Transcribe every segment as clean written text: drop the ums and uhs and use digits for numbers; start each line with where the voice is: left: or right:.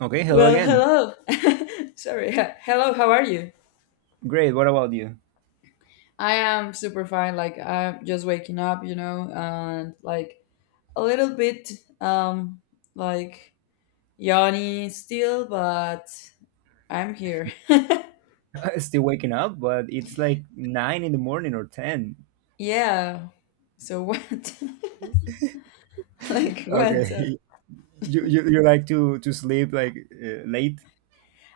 right: Okay, hello
left: Well,
right: again.
left: hello. Sorry. Hello, how are you?
right: Great. What about you?
left: I am super fine. Like I'm just waking up, you know, and like a little bit um like yawny still, but I'm here.
right: Still waking up, but it's like 9 in the morning or 10.
left: Yeah. So what? like what?
right: Okay, you like to sleep like late?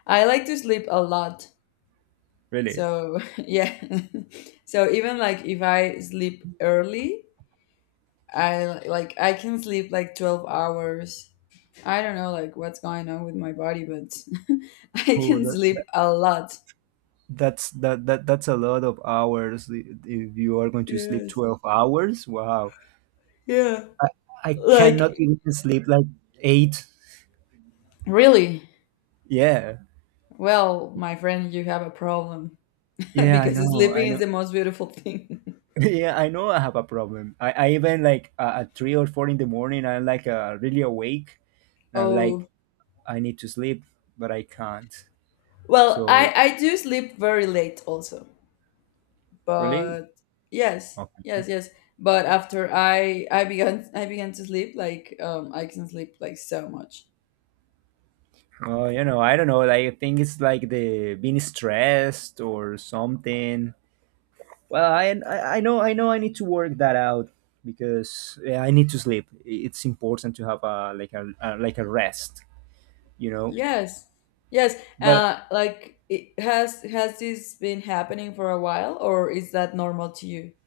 left: I like to sleep a lot.
right: Really?
left: So yeah. So even like if I sleep early, I can sleep like 12 hours. I don't know like what's going on with my body, but I
right: Oh,
left: can
right: that, that
left: sleep a lot.
right: that's that, that that's a lot of hours. If you are going to sleep
left: Yes.
right: 12 hours, wow!
left: Yeah.
right: I I cannot
left: Like,
right: even sleep like eight.
left: really?
right: Yeah,
left: Well, my friend, you have a problem
right: yeah, I
left: because
right: know, I
left: sleeping is
right: know.
left: the most beautiful thing.
right: Yeah, I know I have a problem. I even like at 3 or 4 in the morning, I'm like really awake, and I'm like,
left: Oh,
right: I need to sleep, but I can't.
left: well,
right: So
left: I do sleep very late also,
right: really,
left: but yes,
right: okay.
left: yes, yes. But after I began to sleep like I can sleep like so much.
right: Well, I don't know. Like, I think it's like the being stressed or something. Well, I know I need to work that out because yeah, I need to sleep. It's important to have a rest, you know.
left: Yes, yes.
right: But
left: Like it has this been happening for a while, or is that normal to you?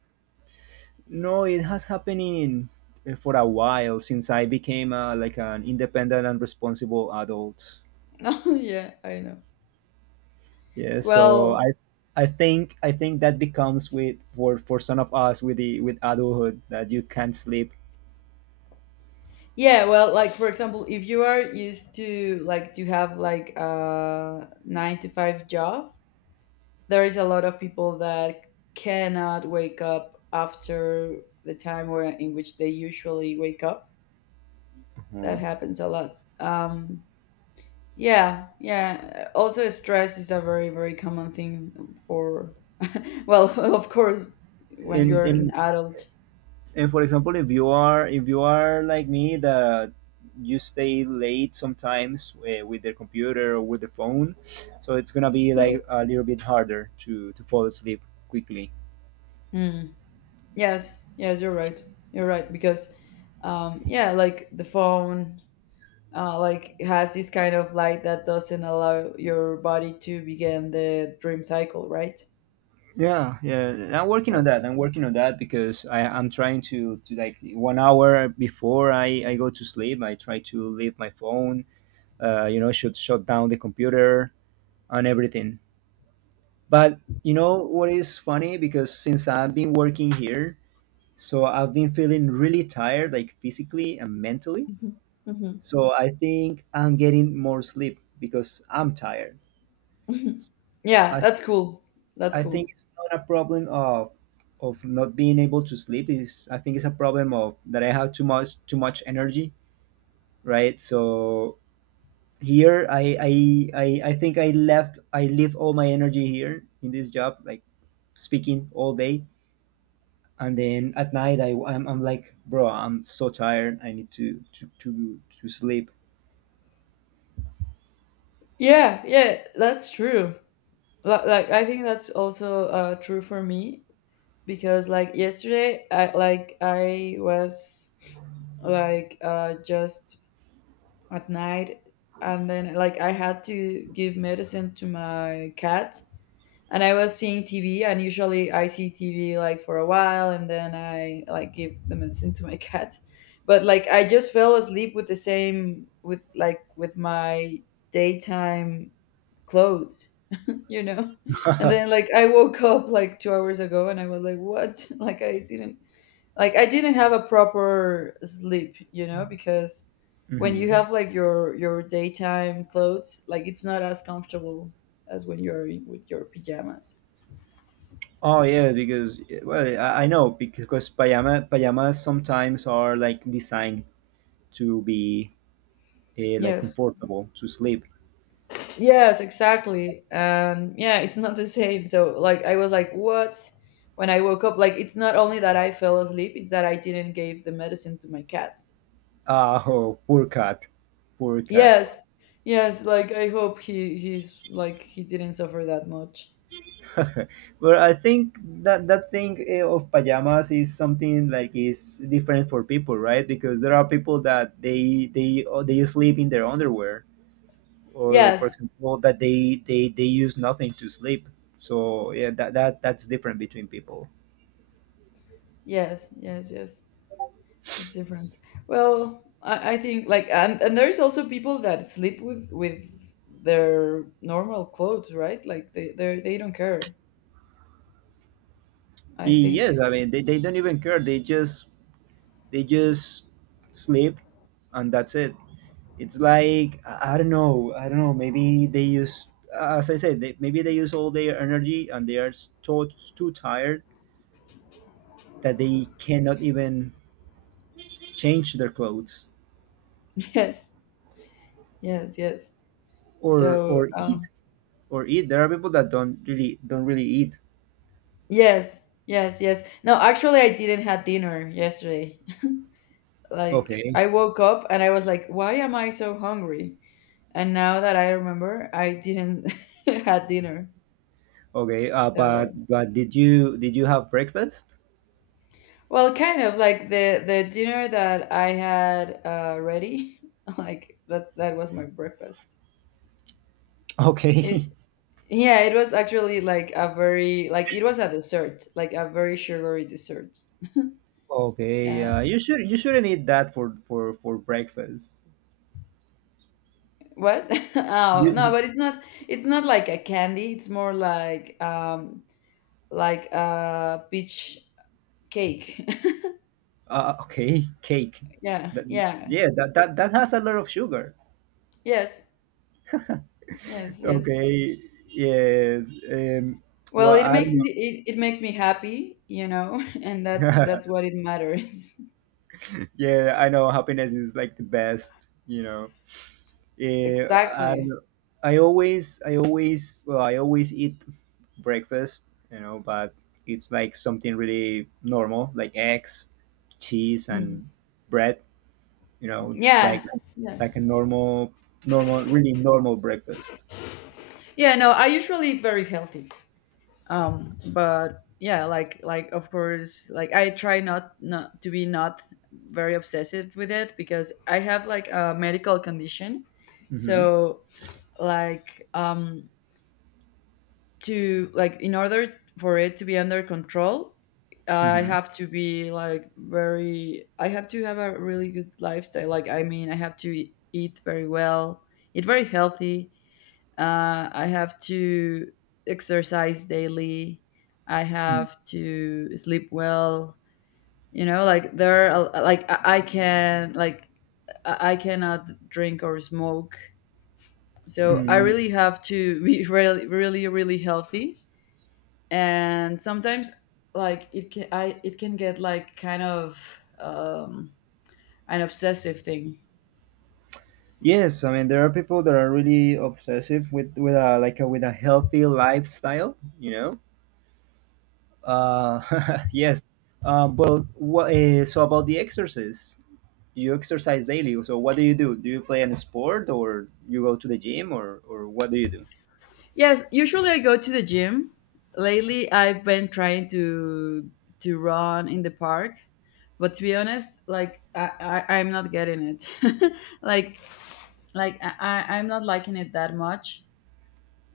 right: no, it has happening for a while since I became like an independent and responsible adult.
left: No, yeah, I know.
right: Yeah, so
left: Well,
right: I think that becomes with for some of us with the with adulthood that you can't sleep.
left: yeah, well, like for example, if you are used to like to have like a 9 to 5 job, there is a lot of people that cannot wake up after the time where in which they usually wake up. That
right: Mhm.
left: happens a lot. Yeah, yeah. Also, stress is a very, very common thing for, well, of course, when you're an
right: In
left: adult.
right: and for example, if you are like me that you stay late sometimes with the computer or with the phone, so it's gonna be like a little bit harder to fall asleep quickly.
left: Mm. Yes, yes, you're right. You're right because, yeah, like the phone, like has this kind of light that doesn't allow your body to begin the dream cycle, right?
right: Yeah, yeah. And I'm working on
left: Or
right: that. I'm working on that because I'm trying to like 1 hour before I go to sleep, I try to leave my phone, should shut down the computer and everything. But you know what is funny, because since I've been working here, so I've been feeling really tired, like physically and mentally.
left: mhm, mhm,
right: So I think I'm getting more sleep because I'm tired.
left: mhm. Yeah,
right: i
left: that's cool. That's
right: i
left: cool.
right: think it's not a problem of not being able to sleep is I think it's a problem of that I have too much energy, right? So here, I think I leave all my energy here in this job, like speaking all day. And then at night, I'm like, bro, I'm so tired, I need to sleep.
left: Yeah, yeah, that's true. Like I think that's also true for me. Because like yesterday I was just at night, and then like I had to give medicine to my cat, and I was seeing TV, and usually I see TV like for a while, and then I like give the medicine to my cat. But like I just fell asleep with the same, with like with my daytime clothes, you know. And then like I woke up like 2 hours ago, and I was like, what? Like I didn't have a proper sleep, you know, because when you
right: Hmm.
left: have like your daytime clothes, like it's not as comfortable as when you're in, with your pajamas.
right: Oh yeah, because well, I know, because pajamas sometimes are like designed to be like
left: Yes,
right: comfortable to sleep.
left: yes, exactly. Yeah, it's not the same. So like I was like, what? When I woke up, like it's not only that I fell asleep, it's that I didn't give the medicine to my cat.
right: Ah, oh, poor cat, poor cat.
left: Yes, yes. Like I hope he's like he didn't suffer that much.
right: But I think that that thing of pajamas is something like is different for people, right? Because there are people that they sleep in their underwear, or for
left: Yes,
right: example, that they use nothing to sleep. So yeah, that's different between people.
left: yes, yes, yes. It's different. Well, I think like and there's also people that sleep with their normal clothes, right? Like they don't care. I
right: Yes,
left: think.
right: I mean they don't even care. They just sleep, and that's it. It's like I don't know, I don't know. Maybe they use, as I said, maybe they use all their energy, and they are so too tired that they cannot even change their clothes
left: Yes. Yes. Yes.
right: or
left: So
right: or eat
left: um,
right: or eat. There are people that don't really eat.
left: yes. Yes. Yes. No, actually, I didn't have dinner yesterday. Like
right: Okay.
left: I woke up and I was like, why am I so hungry? And now that I remember, I didn't had dinner.
right: Okay. Uh, but
left: So
right: but did you have breakfast?
left: Well, kind of like the dinner that I had ready, like that was my breakfast.
right: Okay,
left: It Yeah, it was actually like a very, like it was a dessert, like a very sugary dessert.
right: okay.
left: Uh,
right: Yeah, you shouldn't eat that for breakfast.
left: what? Oh no,
right: You
left: but it's not like a candy. It's more like a peach cake.
right: Okay, cake.
left: Yeah,
right: That,
left: yeah,
right: yeah, that has a lot of sugar.
left: yes, yes, yes.
right: Okay. Yes.
left: Well,
right: Well,
left: it
right: I don't
left: makes
right: know.
left: me it, it makes me happy, you know, and that that's what it matters.
right: Yeah, I know happiness is like the best, you know. Yeah, I don't
left: Exactly.
right: know. I always eat breakfast, you know, but it's like something really normal, like eggs, cheese,
left: Mhm.
right: and bread. You know, it's
left: Yeah.
right: like
left: Yes.
right: like a normal, normal, really normal breakfast.
left: Yeah. No, I usually eat very healthy. But yeah, like of course, like I try not to be not very obsessive with it because I have like a medical condition.
right: Mm-hmm.
left: So like to like in order for it to be under control, I
right: Mm-hmm.
left: have to be like very I have to have a really good lifestyle. Like I mean, I have to eat very well, eat very healthy, I have to exercise daily. I have to sleep well. You know, like there, are, like I can, like I cannot drink or smoke. So I
right: Mm.
left: really have to be really, really, really healthy. And sometimes, like it can, I it can get like kind of an obsessive thing.
right: Yes, I mean there are people that are really obsessive with a healthy lifestyle, you know. Uh, yes. Well, so about the exercise, you exercise daily. So what do you do? Do you play any sport, or you go to the gym, or what do you do?
left: Yes, usually I go to the gym. Lately, I've been trying to run in the park, but to be honest, like i, I'm not getting it, like I'm not liking it that much.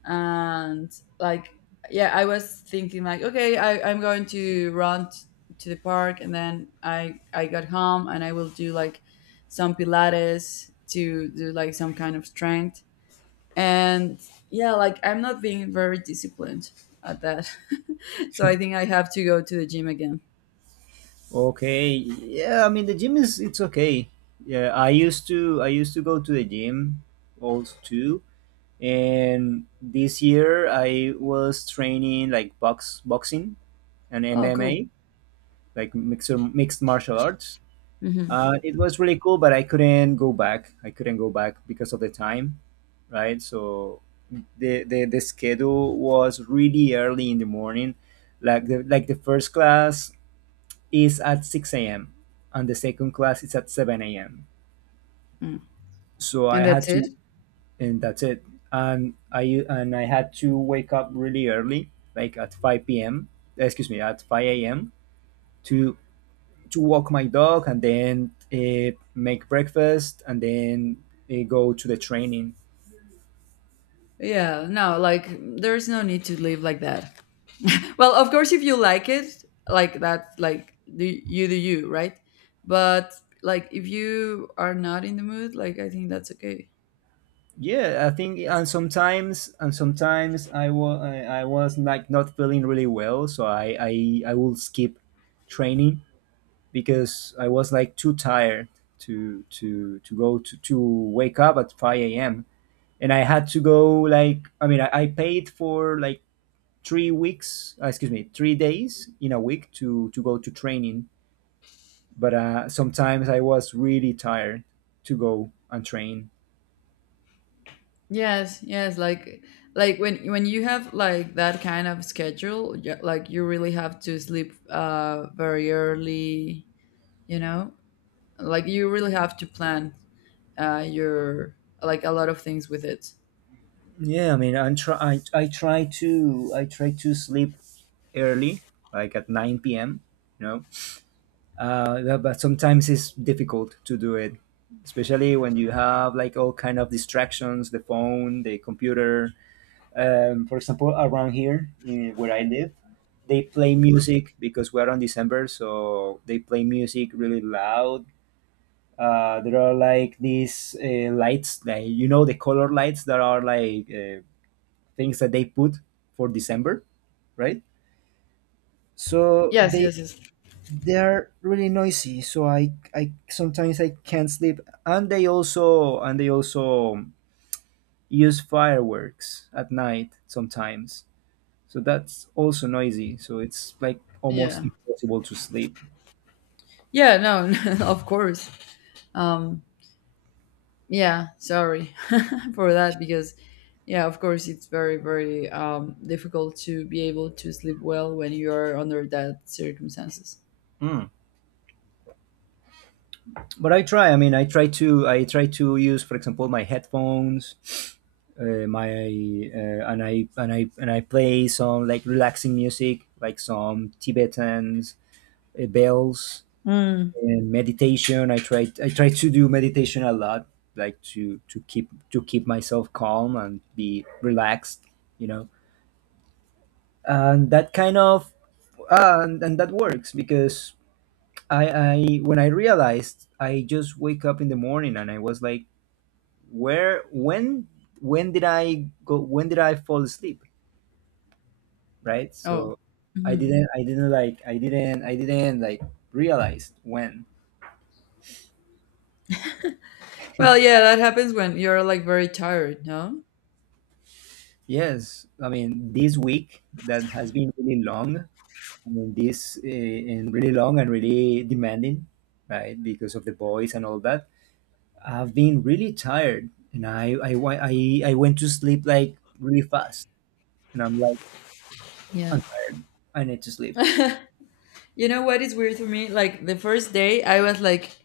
left: And like yeah, I was thinking like, okay, I'm going to to the park, and then I got home and I will do like some pilates, to do like some kind of strength. And yeah, like I'm not being very disciplined at that. So I think I have to go to the gym again.
right: Okay, yeah, I mean the gym is it's okay. Yeah, I used to go to the gym also too, and this year I was training like boxing and
left: Oh cool.
right: MMA, like mixed martial arts.
left: Hmm.
right: It was really cool, but I couldn't go back because of the time. Right, so the schedule was really early in the morning, like the first class is at 6 a.m. and the second class is at 7 a.m.,
left: And
right: so I had
left: that's it.
right: to and that's it. And I had to wake up really early, like at 5 p.m. Excuse me, at 5 a.m. to to walk my dog, and then make breakfast, and then go to the training.
left: Yeah, no, like there's no need to live like that. Well, of course, if you like it, like that, like do you, right? But like if you are not in the mood, like I think that's okay.
right: Yeah, I think, and sometimes I was like not feeling really well, so I will skip training because I was like too tired to go to wake up at 5 a.m. And I had to go, like I mean, I paid for like 3 weeks, excuse me, 3 days in a week to go to training, but sometimes I was really tired to go and train.
left: Yes, yes, like when you have like that kind of schedule, like you really have to sleep very early, you know? Like you really have to plan your like a lot of things with it.
right: Yeah, I mean, I'm try I try to sleep early, like at 9 p.m., you know. But sometimes it's difficult to do it, especially when you have like all kind of distractions, the phone, the computer. For example, around here, where I live, they play music because we're on December, so they play music really loud. There are like these lights, that you know, the color lights that are like things that they put for December, right? So
left: Yes,
right: they
left: yes, yes.
right: they are really noisy. So I sometimes I can't sleep, and they also use fireworks at night sometimes. So that's also noisy. So it's like almost
left: Yeah.
right: impossible to sleep.
left: Yeah, no, of course. Um, yeah, sorry for that because, yeah, of course, it's very, very difficult to be able to sleep well when you are under that circumstances.
right: Mm. But I try. I mean, I try to. I try to use, for example, my headphones, my and I play some like relaxing music, like some Tibetans, bells,
left: Mm.
right: and meditation. I try. I try to do meditation a lot, like to keep myself calm and be relaxed. You know, and that kind of and that works because I when I realized I just wake up in the morning and I was like, where when did I go when did I fall asleep, right?
left: Oh,
right: So
left: hmm,
right: I didn't like realize when.
left: well, yeah, that happens when you're like very tired, no?
right: Yes, I mean this week that has been really long. I mean this and really long and really demanding, right? Because of the boys and all that, I've been really tired, and I went to sleep like really fast, and I'm like,
left: Yeah.
right: I'm tired. I need to sleep.
left: You know what is weird for me? Like the first day, I was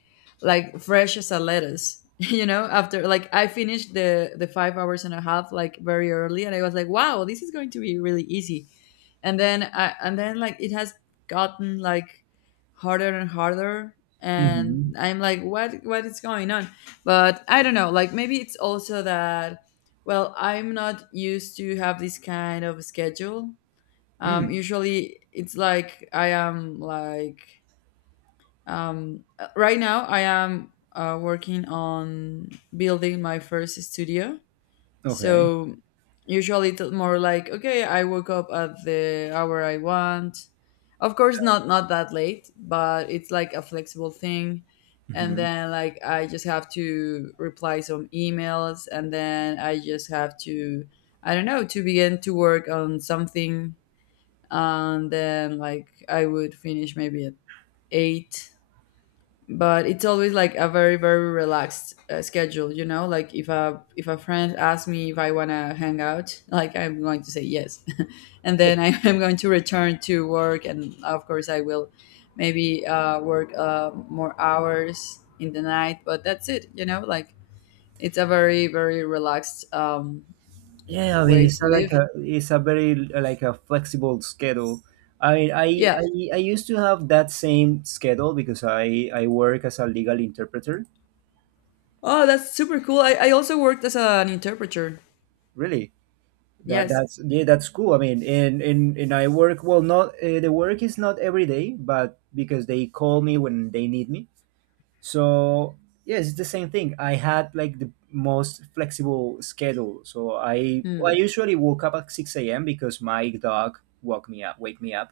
left: like fresh as a lettuce. You know, after like I finished the 5 hours and a half like very early, and I was like, wow, this is going to be really easy. And then I and then like it has gotten like harder and harder,
right: Hmm.
left: and I'm like, what is going on? But I don't know. Like maybe it's also that. Well, I'm not used to have this kind of schedule. Um
right: Mm,
left: usually it's like I am like Right now I am working on building my first studio.
right: okay.
left: So usually it's more like, okay, I woke up at the hour I want, of course not not that late, but it's like a flexible thing. And
right: Hmm.
left: then like I just have to reply some emails, and then I just have to, I don't know, to begin to work on something. And then like I would finish maybe at eight. But it's always like a very, very relaxed schedule, you know. Like if a friend asks me if I wanna hang out, like I'm going to say yes, and then I am going to return to work, and of course I will maybe work more hours in the night. But that's it, you know. Like it's a very, very relaxed
right: Yeah, I mean,
left: way
right: it's
left: to
right: a, like
left: live.
right: a it's a very like a flexible schedule. I I,
left: Yeah.
right: I I used to have that same schedule because I work as a legal interpreter.
left: Oh, that's super cool. I also worked as an interpreter.
right: Really, that
left: Yes.
right: that's yeah, that's cool. I mean, and I work well. Not The work is not every day, but because they call me when they need me. So yes, it's the same thing. I had like the most flexible schedule. So I
left: Hmm.
right: usually woke up at 6 a.m. because my dog woke me up. Wake me up.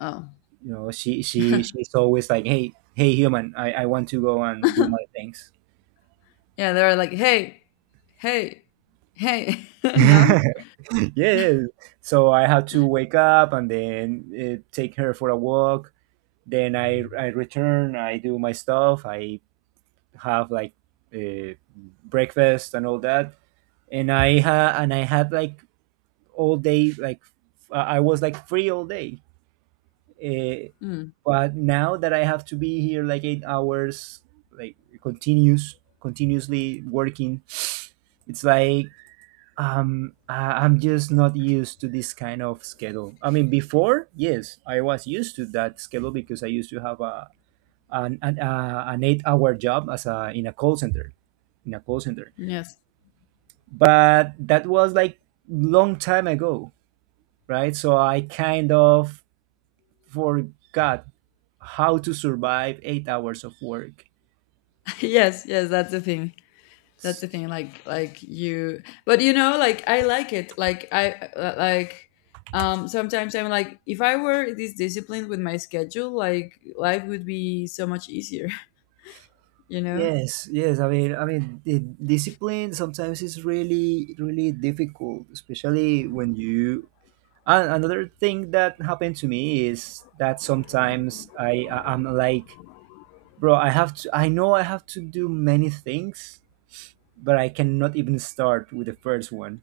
left: Oh.
right: You know, she's always like, hey, hey, human, I want to go and do my things.
left: Yeah, they're like, hey, hey, hey. No?
right: yeah. So I had to wake up and then take her for a walk. Then I return. I do my stuff. I have like uh, breakfast and all that. And I had like all day like f- I was like free all day, uh,
left: Hmm.
right: but now that I have to be here like 8 hours, like continuously working, it's like I'm just not used to this kind of schedule. I mean before, yes, I was used to that schedule because I used to have a an 8-hour job as a in a call center, in a call center
left: Yes.
right: but that was like long time ago, right? So I kind of forgot how to survive 8 hours of work.
left: Yes, yes, that's the thing. That's the thing. Like you but you know, like I like it. Like I sometimes I'm like, if I were this disciplined with my schedule, like life would be so much easier, you know?
right: Yes, yes. I mean, the discipline sometimes is really, really difficult, especially when you. And another thing that happened to me is that sometimes I'm like, bro, I have to. I know I have to do many things, but I cannot even start with the first one.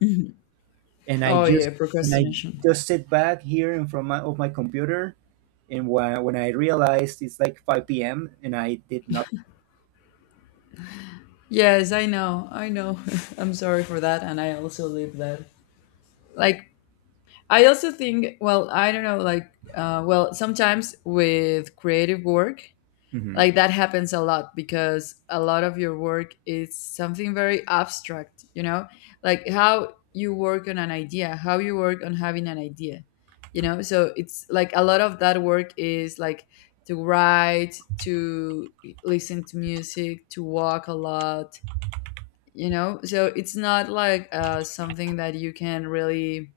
right: and I
left: Oh
right: just
left: yeah,
right: and I
left: procrastination.
right: just sit back here in front of my computer, and when I realized it's like 5 p.m., and I did not.
left: Yes, I know. I know. I'm sorry for that, and I also live that. Like I also think, well, I don't know, like, well, sometimes with creative work,
right: Mhm.
left: like that happens a lot because a lot of your work is something very abstract, you know, like how you work on an idea, how you work on having an idea, you know. So it's like a lot of that work is like to write, to listen to music, to walk a lot, you know. So it's not like something that you can really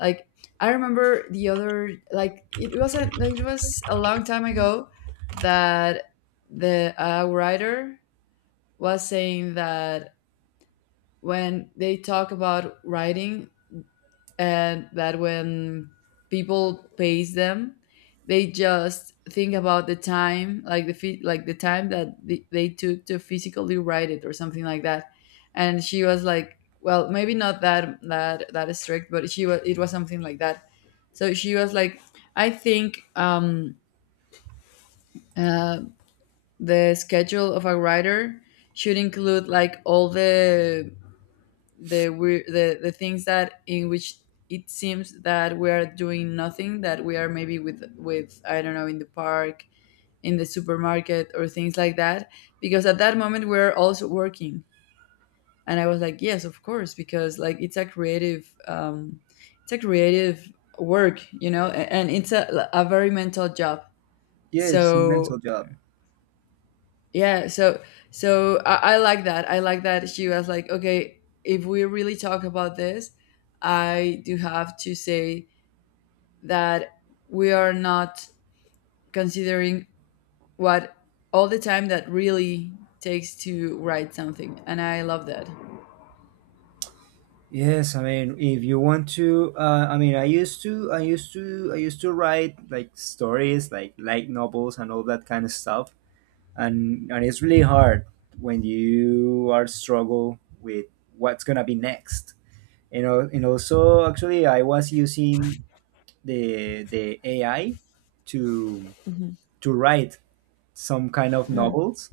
left: like I remember the other like it wasn't like, it was a long time ago that the writer was saying that when they talk about writing and that when people pays them they just think about the time like the like the time that they took to physically write it or something like that. And she was like, well, maybe not that strict, but she was it was something like that. So she was like, I think uh, the schedule of a writer should include like all the we the things that in which it seems that we are doing nothing, that we are maybe with I don't know in the park, in the supermarket or things like that, because at that moment we're also working. And I was like, yes, of course, because like it's a creative it's a creative work, and it's a very mental job.
right: Yeah, it's a mental
left: So.
right: job.
left: Yeah, I like that. I like that she was like, okay, if we really talk about this, I do have to say that we are not considering what, all the time that really takes to write something, and I love that.
right: Yes, I mean, if you want to, I mean, I used to, I used to, I used to write like stories, like light novels and all that kind of stuff, and it's really hard when you are struggle with what's gonna be next. You know, and also actually, I was using the AI to
left: Mm-hmm.
right: to write some kind of novels.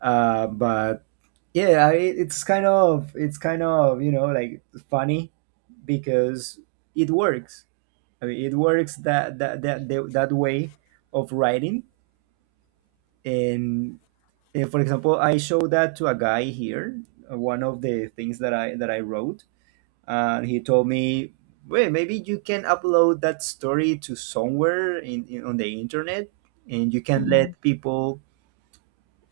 right: But yeah, it's kind of you know like funny because it works. I mean, it works that way of writing. And, and, for example, I showed that to a guy here. One of the things that I wrote, and he told me, well, maybe you can upload that story to somewhere in on the internet, and you can
left: Mm-hmm.
right: let people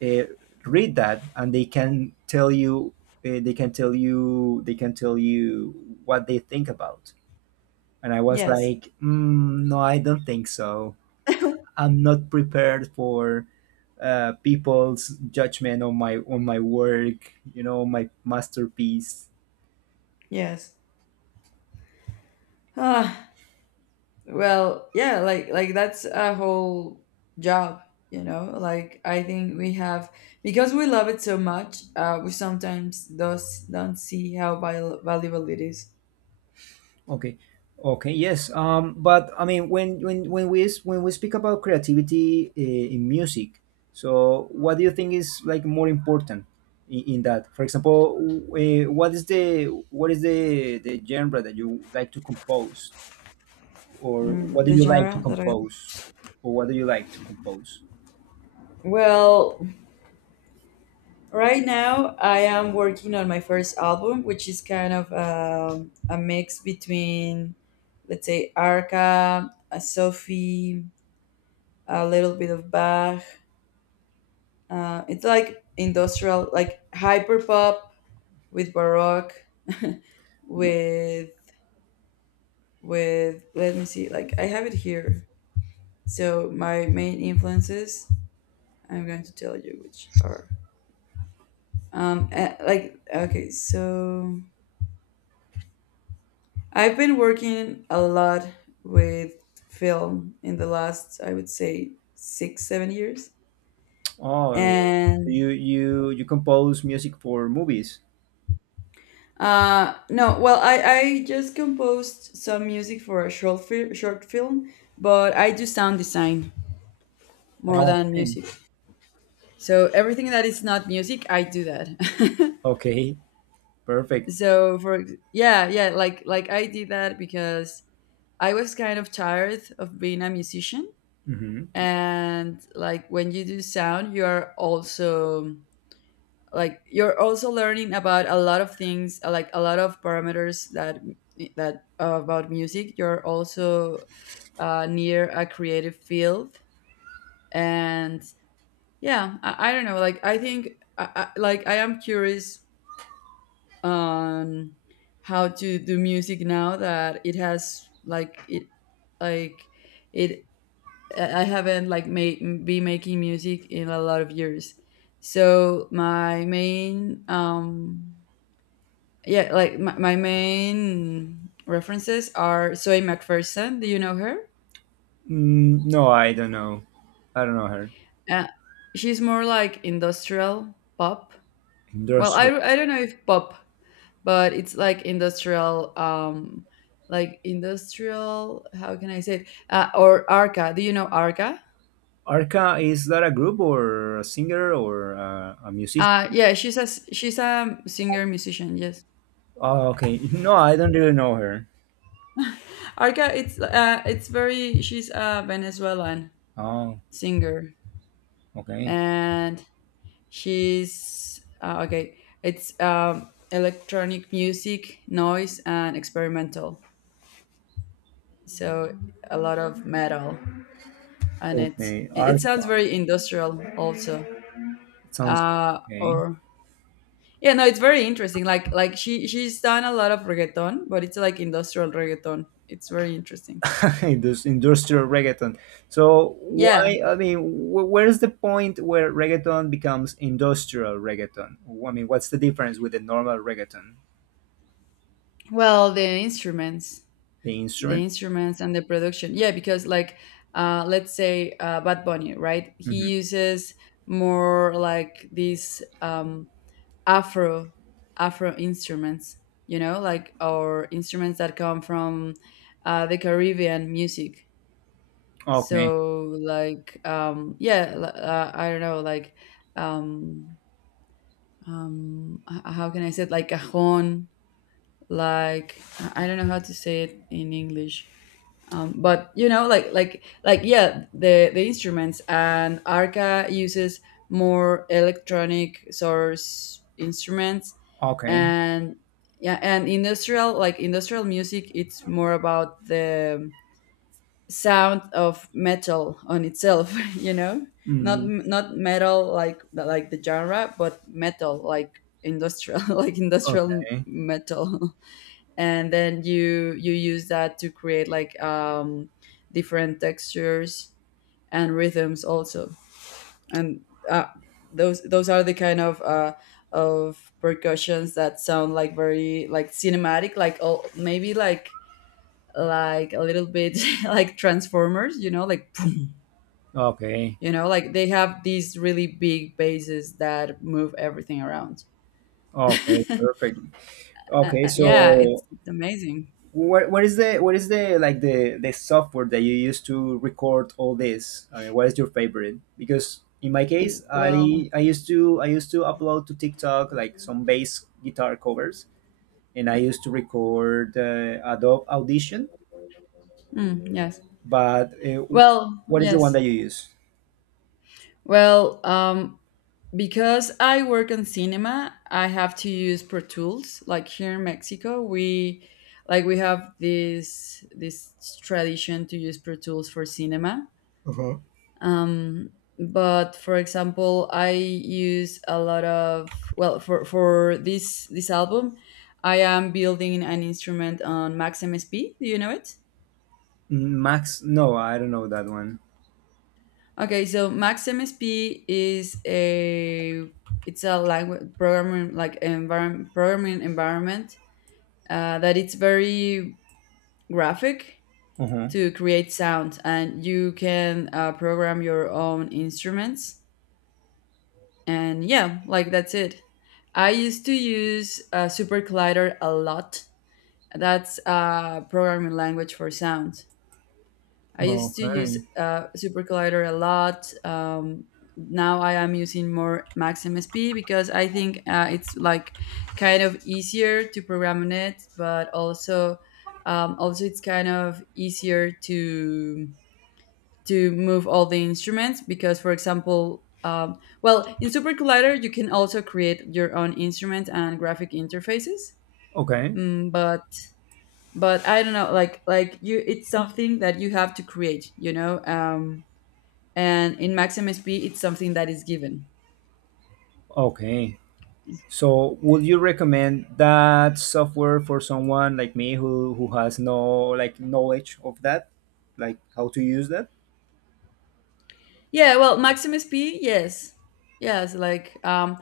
right: uh, read that and they can tell you they can tell you what they think about. And I was
left: Yes,
right: like, mm, no, I don't think so. I'm not prepared for people's judgment on my work, you know, my masterpiece.
left: yes. Ah, well, yeah, like that's a whole job, you know? Like I think we have, because we love it so much, we sometimes does don't see how valuable it is.
right: Okay. Okay. Yes. But I mean, when we speak about creativity in music, so what do you think is like more important in that? For example, uh, what is the what is the genre that you like to compose, or what
left: Mm,
right: do
left: the
right: you like to
left: genre that I.
right: compose, or what do you like to compose?
left: Well, right now I am working on my first album, which is kind of a mix between, let's say, Arca, a Sophie, a little bit of Bach. It's like industrial, like hyper pop, with baroque, with with let me see, like I have it here. So my main influences, I'm going to tell you which are. Like, okay, so I've been working a lot with film in the last, I would say, 6-7 years.
right: Oh, so
left: And
right: you compose music for movies.
left: no, well, I just composed some music for a short film, but I do sound design more
right: Oh.
left: than
right: Okay.
left: music. So everything that is not music, I do that.
right: Okay. Perfect.
left: So yeah, yeah, like I did that because I was kind of tired of being a musician.
right: Mm-hmm.
left: And like when you do sound, you are also, like, you're also learning about a lot of things, like a lot of parameters that, about music. You're also near a creative field. And yeah, I don't know, like I think, like, I am curious on how to do music now that it has, like it I haven't like made be making music in a lot of years. So my main, yeah, like my main references are Zoe McPherson. Do you know her?
right: Mm, no, I don't know. I don't know her.
left: uh, she's more like industrial pop. Well, I,
right: Endorser.
left: I don't know if pop, but it's like industrial like industrial, how can I say it? Or Arca, do you know Arca?
right: Arca, is that a group or a singer or a musician?
left: Yeah, she's she's a singer musician, yes.
right: Oh, okay. No, I don't really know her.
left: Arca, it's very. She's a Venezuelan
right: Oh,
left: singer.
right: okay.
left: And she's okay, it's electronic music, noise and experimental. So a lot of metal, and it
right: Okay,
left: it sounds
right: Arca.
left: very industrial also.
right: It sounds okay.
left: Or yeah, no, it's very interesting, like she she's done a lot of reggaeton, but it's like industrial reggaeton, it's very interesting.
right: This industrial reggaeton. So
left: Yeah,
right: why? I mean, where is the point where reggaeton becomes industrial reggaeton? I mean, what's the difference with the normal reggaeton?
left: well, the instruments
right: The
left: the
right: instruments.
left: instruments and the production, yeah, because like, let's say Bad Bunny, right? He
right: Hmm.
left: uses more like these afro afro instruments, or instruments that come from the Caribbean music.
right: Okay.
left: So like, yeah, I don't know, like um how can I say it? Like cajón. Like I don't know how to say it in English. But yeah, the instruments, and Arca uses more electronic source instruments.
right: Okay.
left: And yeah, and industrial music, it's more about the sound of metal on itself, you know. not
right: Mhm.
left: not metal like the genre, but metal like industrial like industrial
right: Okay.
left: metal. And then you use that to create like, different textures and rhythms also. And uh, those are the kind of percussions that sound like very like cinematic, like, oh, maybe like, a little bit, like Transformers, you know, like,
right: Okay.
left: you know, like they have these really big bases that move everything around.
right: Okay,
left: uh,
right: perfect. Okay,
left: yeah,
right: so
left: it's amazing.
right: what is the like the software that you use to record all this? I mean, what is your favorite? Because in my case,
left: Well,
right: I used to upload to TikTok like some bass guitar covers, and I used to record, Adobe Audition.
left: mm, yes.
right: But
left: Well,
right: what is the one
left: yes.
right: that you use?
left: Well, because I work in cinema, I have to use Pro Tools. Like here in Mexico, we, like, we have this tradition to use Pro Tools for cinema. um, but for example, I use a lot of, well, for this album I am building an instrument on Max MSP, do you know it?
right: Max? No, I don't know that one.
left: Okay, so Max MSP is a it's a language programming, like, environment programming environment, that it's very graphic,
right: Uh-huh.
left: to create sound and you can program your own instruments. And yeah, like, that's it. I used to use Super Collider a lot. That's a programming language for sound. I used to use
right: Okay.
left: Super Collider a lot. Now I am using more Max MSP because I think it's like kind of easier to program in it, but also, also it's kind of easier to move all the instruments because, for example, well, in Super Collider you can also create your own instruments and graphic interfaces.
right: Okay.
left: Mm, but I don't know, like you, it's something that you have to create, you know. And in MaxMSP, it's something that is given.
right: Okay. So, would you recommend that software for someone like me who has no like knowledge of that, like how to use that?
left: Yeah, well, MaxMSP, yes, yes, like,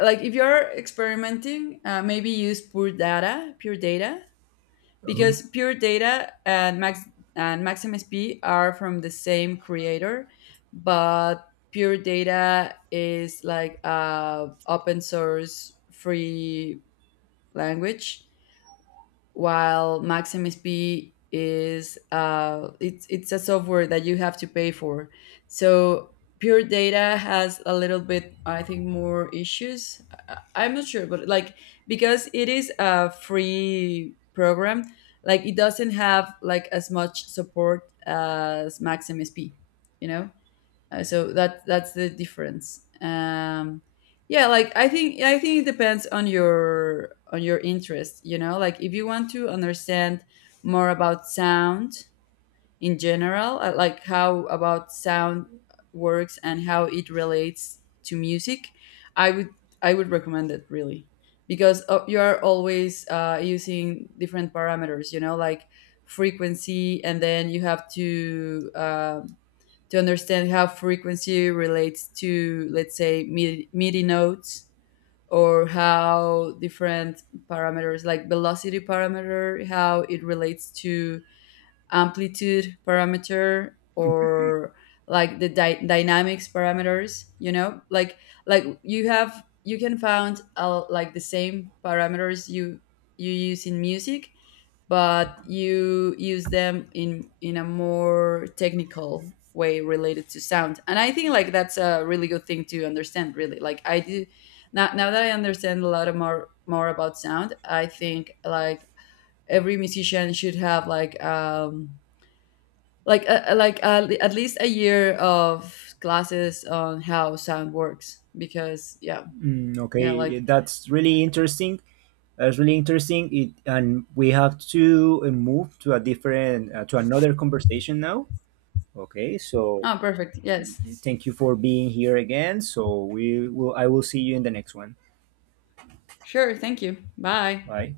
left: like if you're experimenting, maybe use Pure Data, Pure Data, because Pure Data and Max and Maxim SP are from the same creator, but Pure Data is like a open source free language, while Maxim SP is it's a software that you have to pay for. So Pure Data has a little bit, I think, more issues. I, I'm not sure, but like, because it is a free program, like it doesn't have like as much support as Maxim SP. You know. So that's the difference. Yeah, like, I think it depends on your interest. You know, like if you want to understand more about sound in general, like, how about sound works and how it relates to music, I would I would recommend it, really, because you are always using different parameters. You know, like frequency, and then you have to understand how frequency relates to, let's say, MIDI notes, or how different parameters like velocity parameter, how it relates to amplitude parameter, or like the dynamics parameters, you know, like you can find like the same parameters you use in music, but you use them in a more technical way related to sound. And I think like that's a really good thing to understand, really, like I do. Now, now that I understand a lot of more about sound, I think like every musician should have like, at least a year of classes on how sound works. Because yeah.
right: Mm, okay,
left: Yeah,
right: yeah,
left: like.
right: that's really interesting. That's really interesting. It, and we have to move to a different to another conversation now. Okay, so
left: Oh, perfect, yes.
right: thank you for being here again. So we will. I will see you in the next one.
left: Sure, thank you, bye.
right: Bye.